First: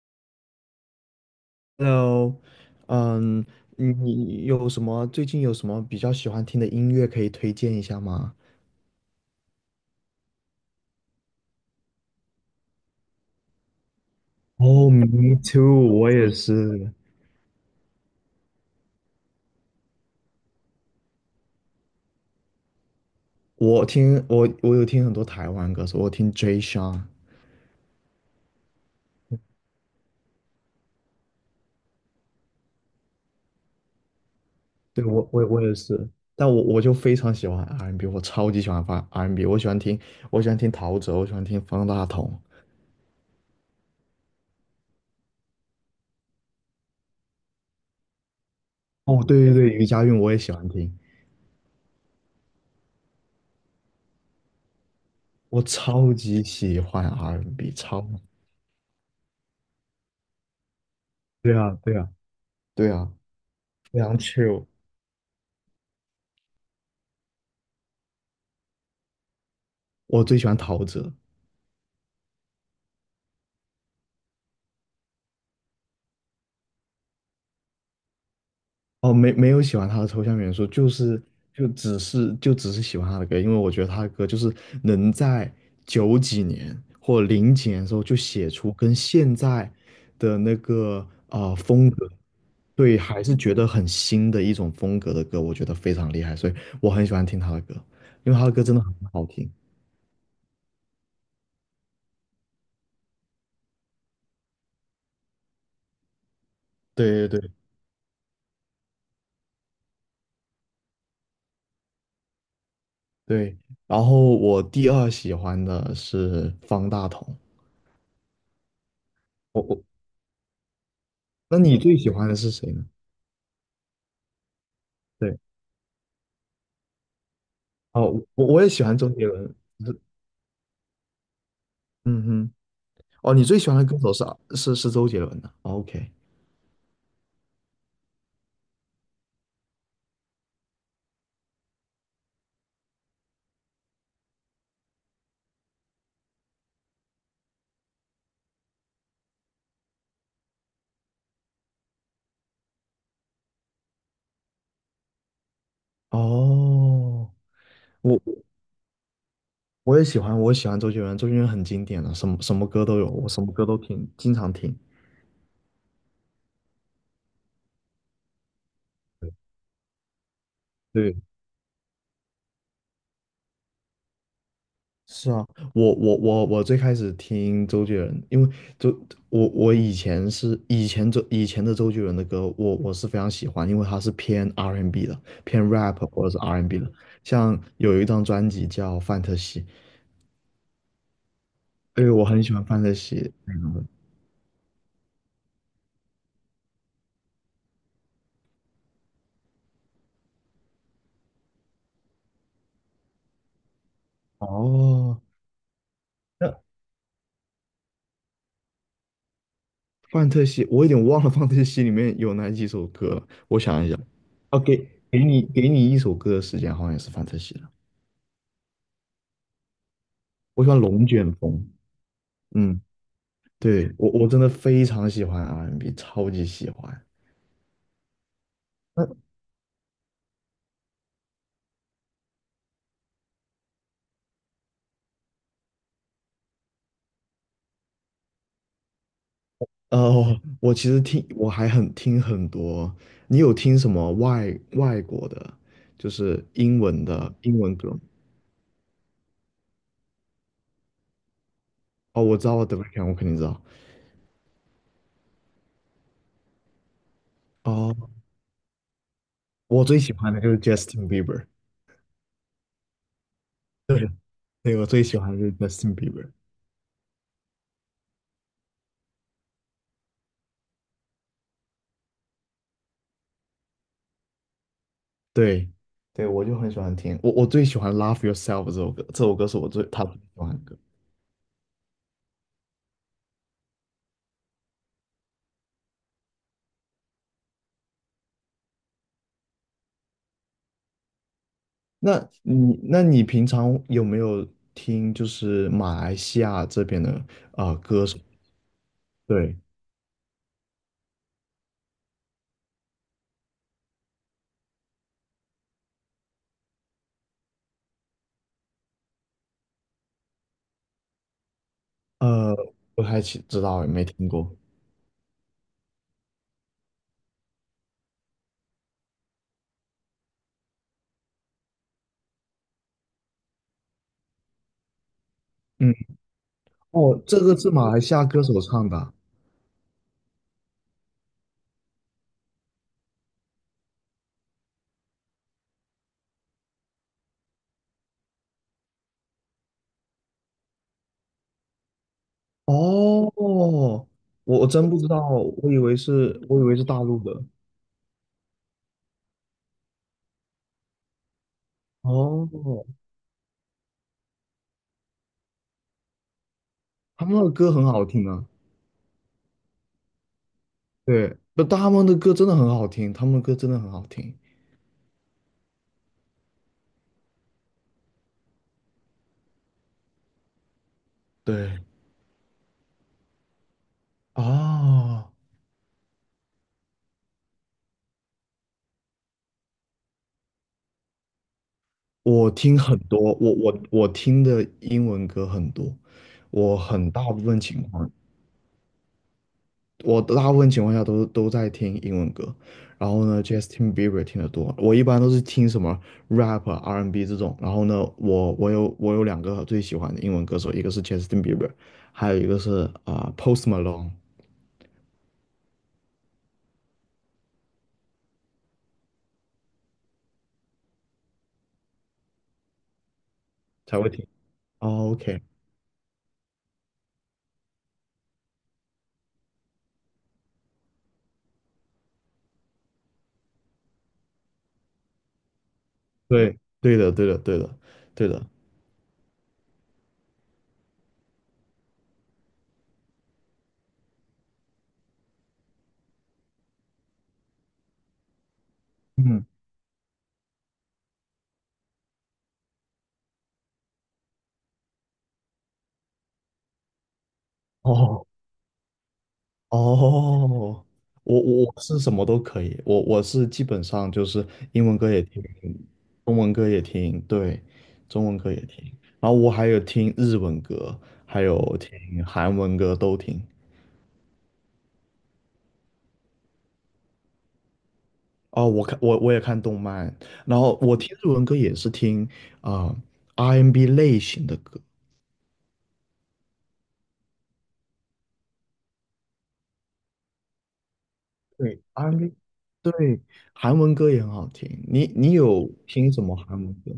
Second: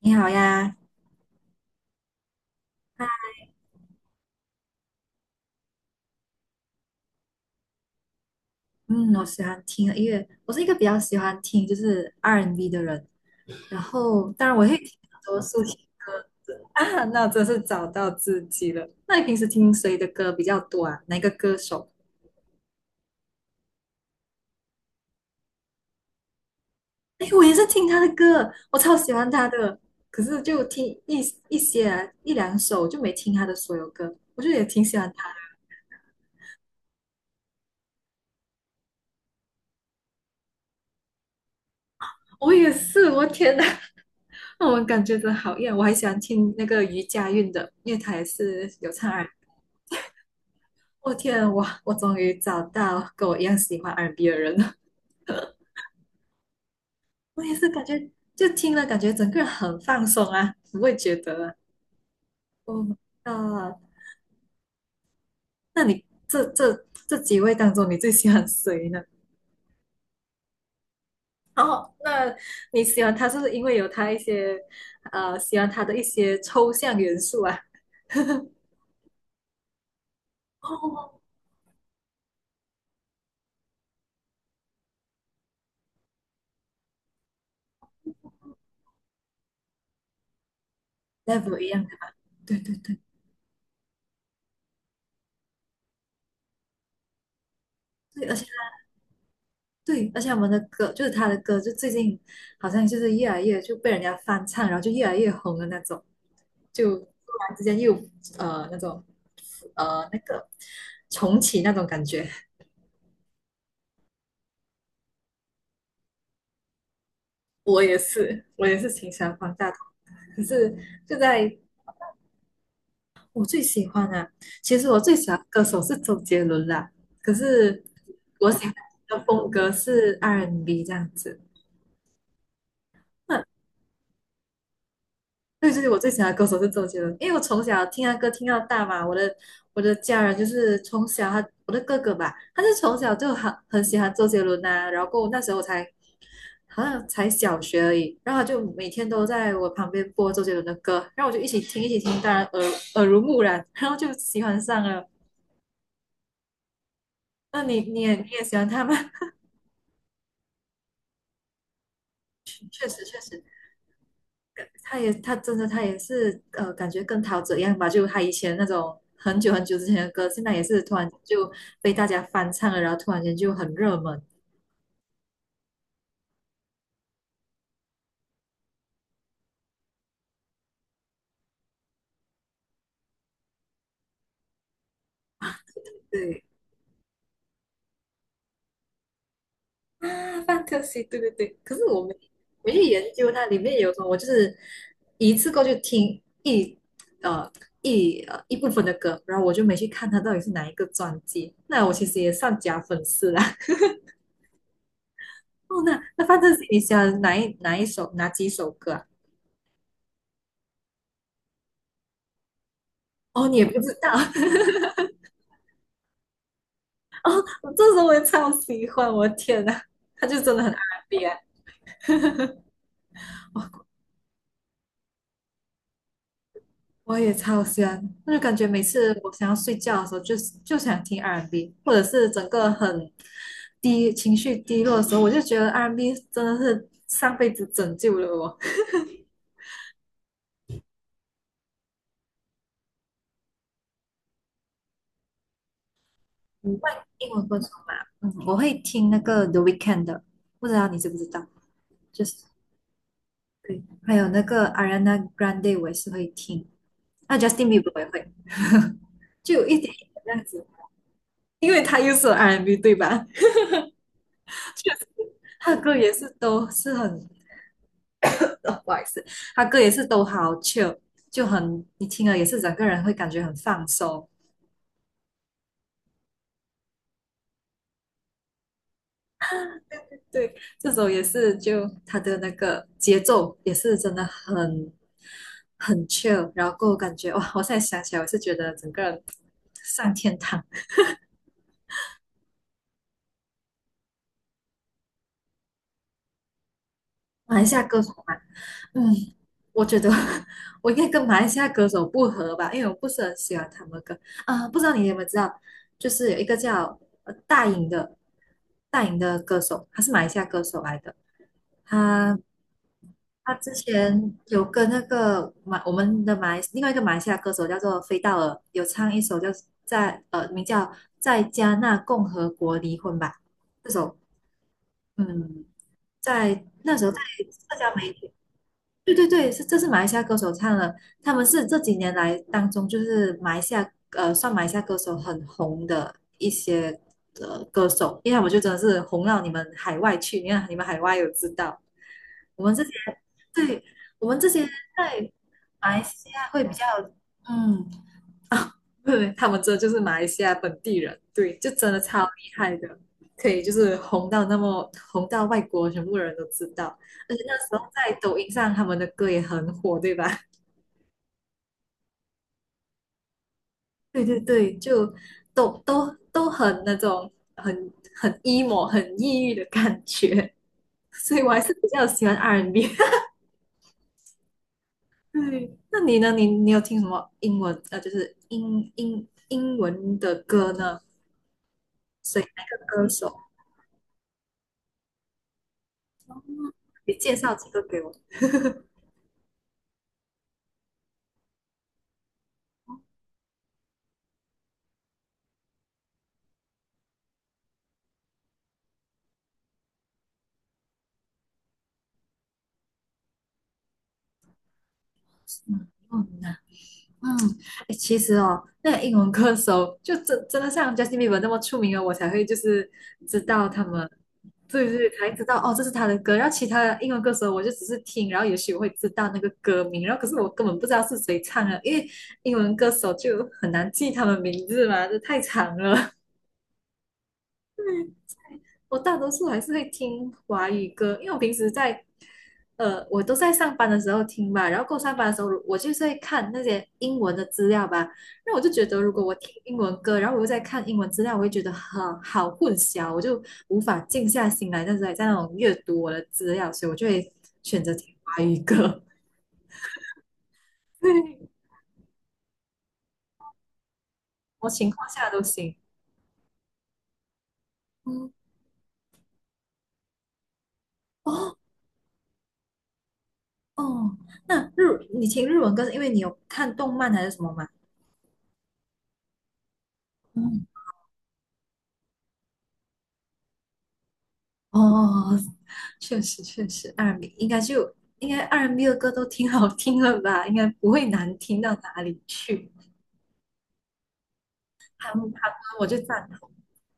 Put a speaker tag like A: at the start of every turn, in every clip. A: 你好呀，
B: Hello，
A: 啊，
B: 嗯，你有什么最近有什么比较喜欢听的音乐可以推荐一下吗？
A: 嗯，我喜欢听音乐，我是一个比较喜欢听就是 R&B N 的人，然后当然我会听
B: 哦
A: 很
B: ，me
A: 多抒
B: too，
A: 情
B: 我
A: 歌
B: 也是。
A: 啊，那我真是找到自己了。那你平时听谁的歌比较多啊？哪个歌手？
B: 我有听很多台湾歌手，我听 Jay Sean，
A: 哎，我也是听他的歌，我超喜欢他的，可是就听一些啊一两首，就没听他的所有歌，我就也挺喜
B: 对
A: 欢
B: 我
A: 他。
B: 我我也是，但我就非常喜欢 R&B， 我超级喜欢发 R&B，我喜欢听陶喆，我喜欢听方大同。
A: 我也是，我天呐，我们感觉真好一样。我还喜欢听那个余佳运的，因为他也是有唱
B: 哦，对对对，余佳运我也喜欢听，
A: 我天啊，我终于找到跟我一样喜欢 R&B 的人了。
B: 我超级喜欢
A: 我也
B: R&B，
A: 是
B: n
A: 感
B: 超，
A: 觉，就听了感觉整个人很放松啊，不会觉得啊。
B: 对啊对啊
A: 哦，
B: 对啊，
A: 啊，
B: 非常 c h i l
A: 那你这几位当中，你最喜欢谁呢？
B: 我最喜欢陶喆。
A: 哦，那你喜欢他是不是因为有他一些呃，喜欢他的一些抽象元素啊？
B: 哦，没有喜欢他的抽象元素，就
A: 哦
B: 是就只是喜欢他的歌，因为我觉得他的歌就是能在九几年或零几年的时候就写出跟现在的那个啊
A: ，level 一样
B: 风
A: 的
B: 格，
A: 吧？对对对，
B: 对，还是觉得很新的一种风格的歌，我觉得非常厉害，所以我很喜欢听他的歌，
A: 对，
B: 因
A: 而
B: 为
A: 且
B: 他的歌真的很好听。
A: 对，而且我们的歌就是他的歌，就最近好像就是越来越就被人家翻唱，然后就越来越红的那种。就突
B: 对对对
A: 然之间又呃那种呃那个重启那种感觉。
B: 对，然后我第二喜欢的是方大同，
A: 我也是，我也是挺喜欢方
B: 我
A: 大同，
B: 我，
A: 可是就在
B: 那你最喜欢的是谁呢？
A: 我最喜欢啊，其实我最喜欢
B: 对。
A: 的歌手是周杰伦啦，可是
B: 哦，我
A: 我喜
B: 我也
A: 欢
B: 喜欢周
A: 的
B: 杰
A: 风
B: 伦。
A: 格是 R&B 这样子。
B: 嗯哼，哦，你
A: 那
B: 最喜欢的歌手是周杰伦的。
A: 对
B: 哦
A: 是我最
B: OK，
A: 喜欢的歌手是周杰伦，因为我从小听他歌听到大嘛，我的家人就是从小我的哥哥吧，他就从小就很喜欢周杰伦呐、然后过后那时候我才好像才小学而已，然后他就每天都在我旁边播周杰伦的歌，然后我就一起听一起听，当然耳濡目染，然后就喜欢上了。
B: 哦，
A: 那你你也
B: 我
A: 你也喜欢他吗？
B: 我也喜欢，我也喜欢周杰伦。周杰伦很经典的，什么什么 歌
A: 确
B: 都
A: 实
B: 有，
A: 确
B: 我什
A: 实。
B: 么歌都听，经常听。
A: 他也他真的他也是呃，感觉跟陶喆一样吧，就他以前那种很久很久之前的歌，现在也是突然
B: 对，
A: 就被大家翻唱了，然后突然间就很热门。
B: 是啊，我最开始听周杰伦，因为周我我以前是以前周以前的周杰伦的歌，我是非常喜欢，因为他是偏 R&B 的，偏 rap 或者是
A: 对
B: R&B 的。像有一张专辑叫《范特西》，
A: 啊，f a n t a s y 对对对。可是我
B: 因为
A: 没
B: 我很喜欢
A: 没去
B: 范特
A: 研
B: 西
A: 究它
B: 内
A: 里
B: 容
A: 面
B: 的。
A: 有什么，我就是一次过去听呃一部分的歌，然后我就没去看它到底是哪一个专辑。那我其实也算假粉丝啦。
B: 哦，
A: 哦，那那范特
B: 那
A: 西，你喜欢哪几首歌啊？
B: 范特西，我有点忘了范特西里面有哪几首歌了
A: 哦，你
B: 我
A: 也不
B: 想一
A: 知
B: 想，
A: 道。
B: 哦，给你一首歌的时间，好像也是范特西的。
A: 我这时候我也超喜欢，我的天呐，他就真的
B: 我
A: 很
B: 喜欢龙
A: R&B
B: 卷
A: 啊，
B: 风，嗯，对，我真的非常喜欢 R&B，超级喜欢。
A: 我也超喜欢，我就感觉每
B: 那
A: 次我想要睡觉的时候就，就想听 R&B,或者是整个情绪低落的时候，我就觉得 R&B 真的是上辈子拯救了我。
B: 我其实听，我还很听很多。你有听什么外国的，就是
A: 你
B: 英
A: 会
B: 文
A: 英
B: 的
A: 文
B: 英
A: 歌手
B: 文歌吗？
A: 吗？嗯，我会听那个 The Weeknd 的，不知道你知不知道？
B: 哦，
A: 就是
B: 我知道，The Weeknd，我肯定知道。
A: 对，还有那个 Ariana Grande 我也是会听，那 Justin Bieber 我也
B: 哦，
A: 会，就有一
B: 我
A: 点
B: 最
A: 点
B: 喜
A: 这
B: 欢的
A: 样
B: 就是
A: 子，
B: Justin Bieber，
A: 因为他又是 R&B 对吧？
B: 对，对，我最喜欢的就是
A: 他
B: Justin
A: 歌也是
B: Bieber，
A: 都是很，不好意思，他歌也是都好 chill,就很你听了也是整个人会感觉很放松。
B: 对，对，我就很喜欢听，我最喜欢《Love Yourself》这首歌，这首歌是他最喜欢
A: 对，
B: 的歌。
A: 这首也是就他的那个节奏也是真的很很 chill,然后感觉哇，我现在想起来我是觉得整个人上天堂。
B: 那你平常有没有听就是马来西亚这边的
A: 马来西亚歌
B: 歌
A: 手
B: 手？
A: 嘛，嗯，
B: 对，
A: 我觉得 我应该跟马来西亚歌手不合吧，因为我不是很喜欢他们的歌啊、不知道你有没有知道，就是有一个叫呃大颖的大颖的歌手，他是马来西亚歌手来的。他
B: 呃，不太清
A: 他
B: 知
A: 之
B: 道，也没听
A: 前
B: 过。
A: 有跟那个我们的马来另外一个马来西亚歌手叫做飞道尔，有唱一首叫在呃名叫在加纳共和国离婚吧这首，嗯，
B: 嗯，
A: 在那时候在
B: 哦，这个是
A: 社
B: 马
A: 交
B: 来西亚
A: 媒
B: 歌手唱的啊
A: 对对对，是这是马来西亚歌手唱的，他们是这几年来当中就是马来西亚呃算马来西亚歌手很红的一些呃歌手，因为他们就真的是红到你们海外去，你看你们海外有知道，我们这些
B: 哦，
A: 对
B: 我
A: 我们这些
B: 我真不知道，
A: 在
B: 我以
A: 马
B: 为
A: 来西
B: 是，
A: 亚
B: 我以
A: 会比
B: 为是
A: 较
B: 大陆的。
A: 嗯 啊，对，他们这就是马来西亚本地人，对，就真的超厉
B: 哦，
A: 害的，可以就是红到那么红到外国全部人都知道，
B: 他
A: 而
B: 们
A: 且
B: 的
A: 那时
B: 歌很
A: 候
B: 好
A: 在
B: 听
A: 抖
B: 啊，
A: 音上他们的歌也很火，对吧？
B: 对，不，他们的歌真的很好听，他们的歌真的很好
A: 对
B: 听。
A: 对对，就都很那种很 emo 很抑郁的感觉，所以我还是
B: 对，
A: 比较喜欢 R&B n。
B: 啊，
A: 对，那你呢？你你有听什么英文呃，就是英文的歌呢？谁
B: 我
A: 那
B: 听
A: 个
B: 很
A: 歌
B: 多，
A: 手？
B: 我听的英文歌很多，我很
A: 你
B: 大
A: 介
B: 部
A: 绍
B: 分
A: 几个
B: 情
A: 给我。
B: 况，我大部分情况下都在听英文歌。然后呢，Justin Bieber 听得多，我一般都是听什么 rap 啊、R&B 这种。然后呢，我有两个最喜欢的英文歌手，一个是 Justin Bieber，还有一个是啊 Post Malone
A: 嗯，嗯呐，嗯，哎，其实哦，那个英文歌手就真的像 Justin Bieber 那么出名了，我才会就是知道他
B: 才会
A: 们，
B: 听。
A: 对对，
B: o
A: 才
B: k
A: 知道哦，这是他的歌。然后其他的英文歌手，我就只是听，然后也许我会知道那个歌名，然后可是我根本不知道是谁唱的，因为英文歌手就很难记他们名字嘛，这太长了。
B: 对，对的，对的，对的，对的。
A: 我大多数还是会听华语歌，因为我平时在，呃，我都在上班的时候听吧，然后过上班的时候，我就是会看那些英文的资料吧。那我就觉得，如果我
B: 嗯，
A: 听英文歌，然后我又在看英文资料，我会觉得很好混淆，我就无法静下心来，但是还在那种阅读我的资料，所以我就会选择听
B: 哦
A: 华语歌，
B: 哦，
A: 对，
B: 我
A: 什
B: 我我是什么都可以，我是基本上就是
A: 么
B: 英
A: 情
B: 文
A: 况
B: 歌也
A: 下都
B: 听，
A: 行。
B: 中文歌也听，对，中
A: 嗯，
B: 文歌也听，然后我还有听日文歌，还
A: 哦
B: 有听韩文歌都听。
A: 哦，那日你听日文歌是因为你有看动漫还是什么吗？
B: 哦，我也看动漫，然
A: 嗯，
B: 后我听日文歌也是听啊、R&B 类型的歌，
A: 哦，确实确实 r 米应该就应该 r 米的歌都挺好听的吧，应该不会难听到
B: 对
A: 哪
B: R&B，
A: 里
B: n
A: 去。
B: 对，韩文歌也很好听。你
A: 韩文
B: 你有
A: 我就
B: 听什
A: 赞
B: 么
A: 同，
B: 韩文歌？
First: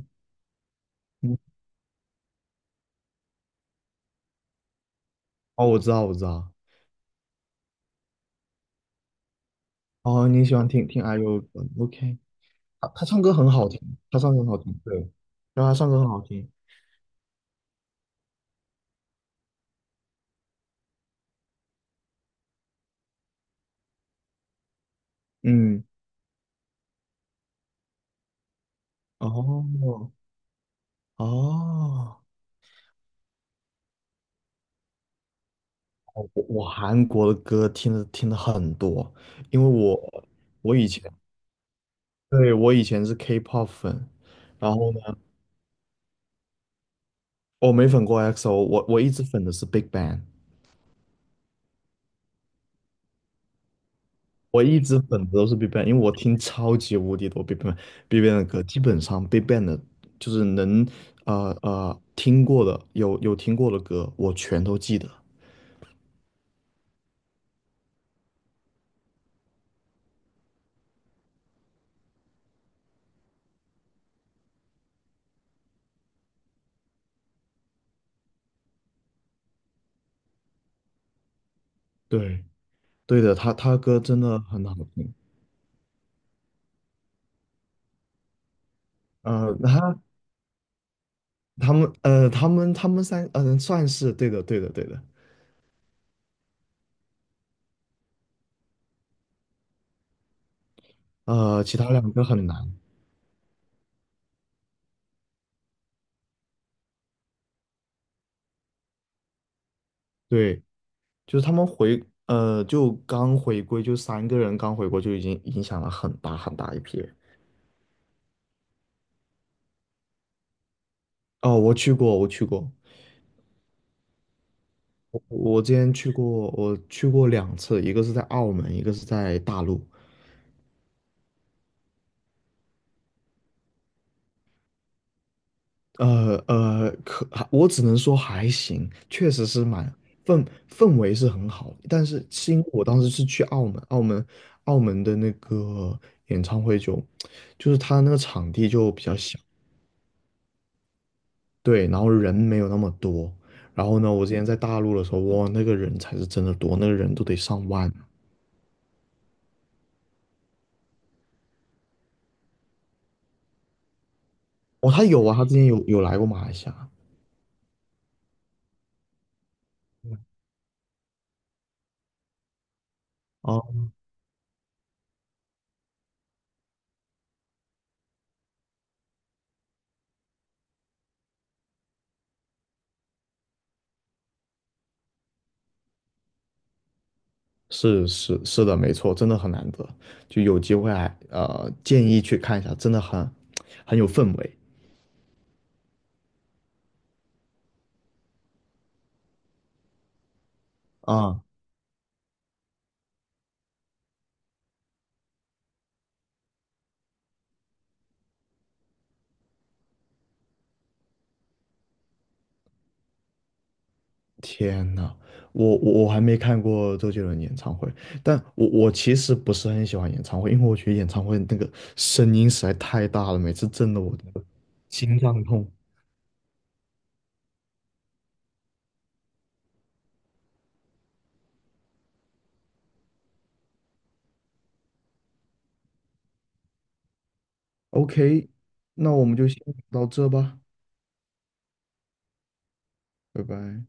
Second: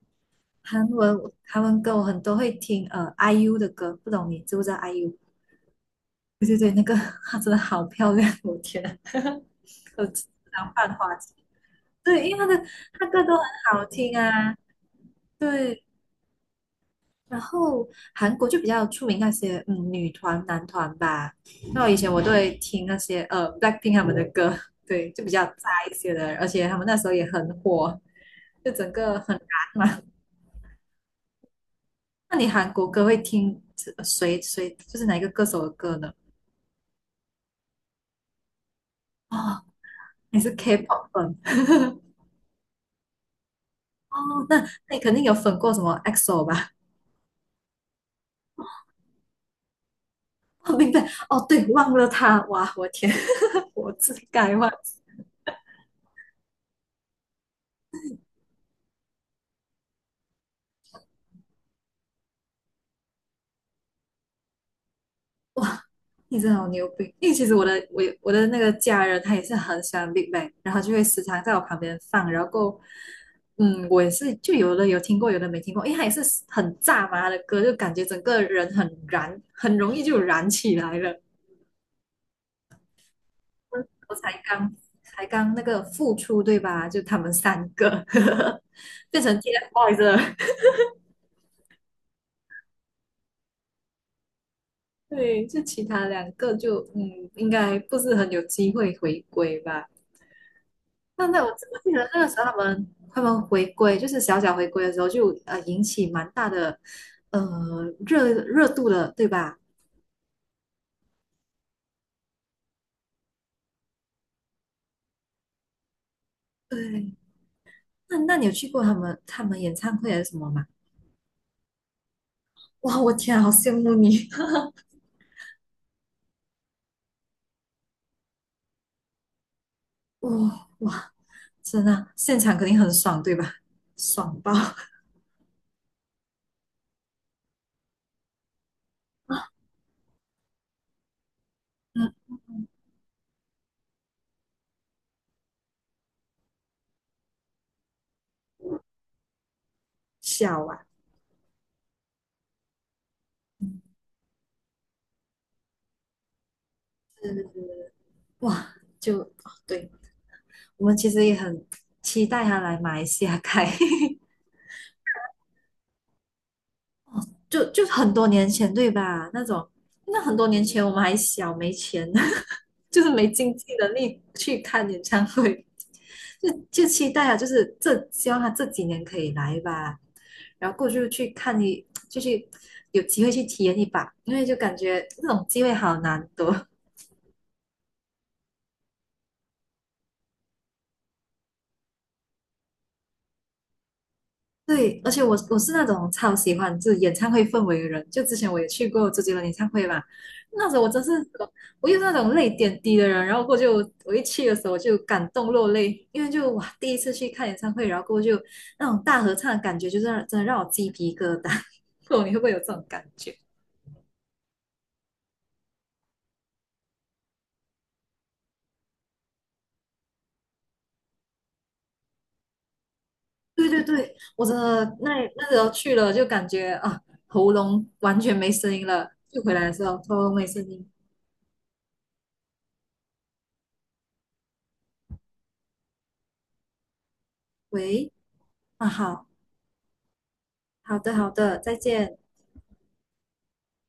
A: 韩文
B: 嗯，
A: 韩文歌我很多会听，呃，IU 的歌，不懂你知不知道 IU？
B: 哦，我知道，我知
A: 对
B: 道。
A: 对对，那个 她真的好漂亮，我天啊，我只
B: 哦，你喜欢
A: 想
B: 听
A: 犯
B: 听
A: 花痴。
B: IU 的歌？OK，
A: 对，因为
B: 他
A: 她
B: 他唱
A: 歌都
B: 歌
A: 很
B: 很好听，
A: 好听
B: 他唱歌很
A: 啊，
B: 好听，对，然后他
A: 对。
B: 唱歌很好听。
A: 然后韩国就比较出名那些嗯女团、男团吧。那我以前我都会听那些呃 BLACKPINK 他们的歌，对，就比较炸
B: 嗯，
A: 一些的，而且他们那时候也很火，就整个很
B: 哦，
A: 燃嘛。
B: 哦，
A: 那你韩国歌会听谁就是哪一个歌手的歌呢？
B: 哦我韩国的歌听的很多，因
A: 哦，
B: 为我
A: 你是
B: 我以前
A: K-pop 粉
B: 对，我以前是 K-pop 粉，
A: 哦，那
B: 然后
A: 那你肯
B: 呢，
A: 定有粉过什么 EXO 吧？
B: 我没粉过 EXO，我一直粉的是 Big Bang。
A: 哦，明白，哦，对，忘了他，哇，我天，我自己改
B: 我
A: 忘。
B: 一直粉的都是 BigBang，因为我听超级无敌多 BigBang 的歌，基本上 BigBang 的，就是能听过的，有听过的歌，我全都记得。
A: 你真的好牛逼！因为其实我的那个家人他也是很喜欢 Big Bang,然后就会时常在我旁边放，然后过，嗯，我也是就有的有听过，有的没听过，因为他也是很炸嘛的歌，就感觉整个人很燃，很容易就燃起来了。
B: 对，对的，他歌
A: 我
B: 真的
A: 才
B: 很
A: 刚
B: 好听。
A: 才刚那个复出对吧？就他们三个 变成
B: 呃，他
A: TFBOYS 了，
B: 他们他们三算是对的对的对的。
A: 对，就其他两个就嗯，应该不是很有机会回归吧。但那我真
B: 其
A: 的
B: 他
A: 记得
B: 两
A: 那
B: 个
A: 个时候
B: 很
A: 他
B: 难。
A: 们他们回归，就是小小回归的时候就呃引起蛮大的呃热度的，对吧？
B: 对，就是他们就刚回归，就三个人刚回国就已经影响了很大很大一批
A: 对，
B: 人。
A: 那你有去过他们演唱会还是什么吗？
B: 哦，我去过，我去过。
A: 哇，我天啊好羡慕你！
B: 我之前去过，我去过两次，一个是在澳门，一个是在大陆。
A: 哇哇，真的啊现场肯定很爽，对吧？爽爆！
B: 可我只能说还行，确实是蛮氛围是很好，但是
A: 嗯，
B: 是因为我当时是去澳门，澳门的那个演唱会就是他那个场地就比较小，
A: 笑啊，
B: 对，然后人没有那么多。然后呢，我之前在大陆的时候，哇，那个人才是真的多，那个人都得
A: 嗯，
B: 上万啊。
A: 哇，就哦对，我们其实也很期待他来马来西亚开。
B: 哦，他有啊，他之前有来过马来西亚。
A: 就很多年前对吧？那种那很多年前我们还小没钱，就是没经济
B: 哦
A: 能力去看演唱会，就期待啊，就是这希望他这几年可以来吧，然后过去去看一，就去有机会去体验一把，因为就感觉这种机会好难得。
B: 是是是的，没错，真的很难得，就有机会还建议去看一下，真的很有氛围
A: 对，而且我是那种超喜欢就是演唱会氛围的人，就之前我也去过周杰伦演唱会嘛，那时候
B: 啊！
A: 我又是那种泪点低的人，然后过后就我一去的时候就感动落泪，因为就哇第一次去看演唱会，然后过后就那种大合唱的感觉，就是让真的让我鸡皮疙瘩，不懂你会不会有这种感觉？
B: 天呐，我还没看过周杰伦演唱会，但我其实不是很喜欢演唱会，因为我觉得演唱会那个声音实在太大了，每
A: 对
B: 次
A: 对
B: 震得我
A: 对，
B: 这个
A: 我真的那
B: 心脏
A: 那时
B: 痛。
A: 候去了就感觉啊喉咙完全没声音了，就回来的时候喉咙没声音，喂
B: OK，
A: 啊
B: 那我
A: 好
B: 们就先到这吧，
A: 好的,再见。
B: 拜拜。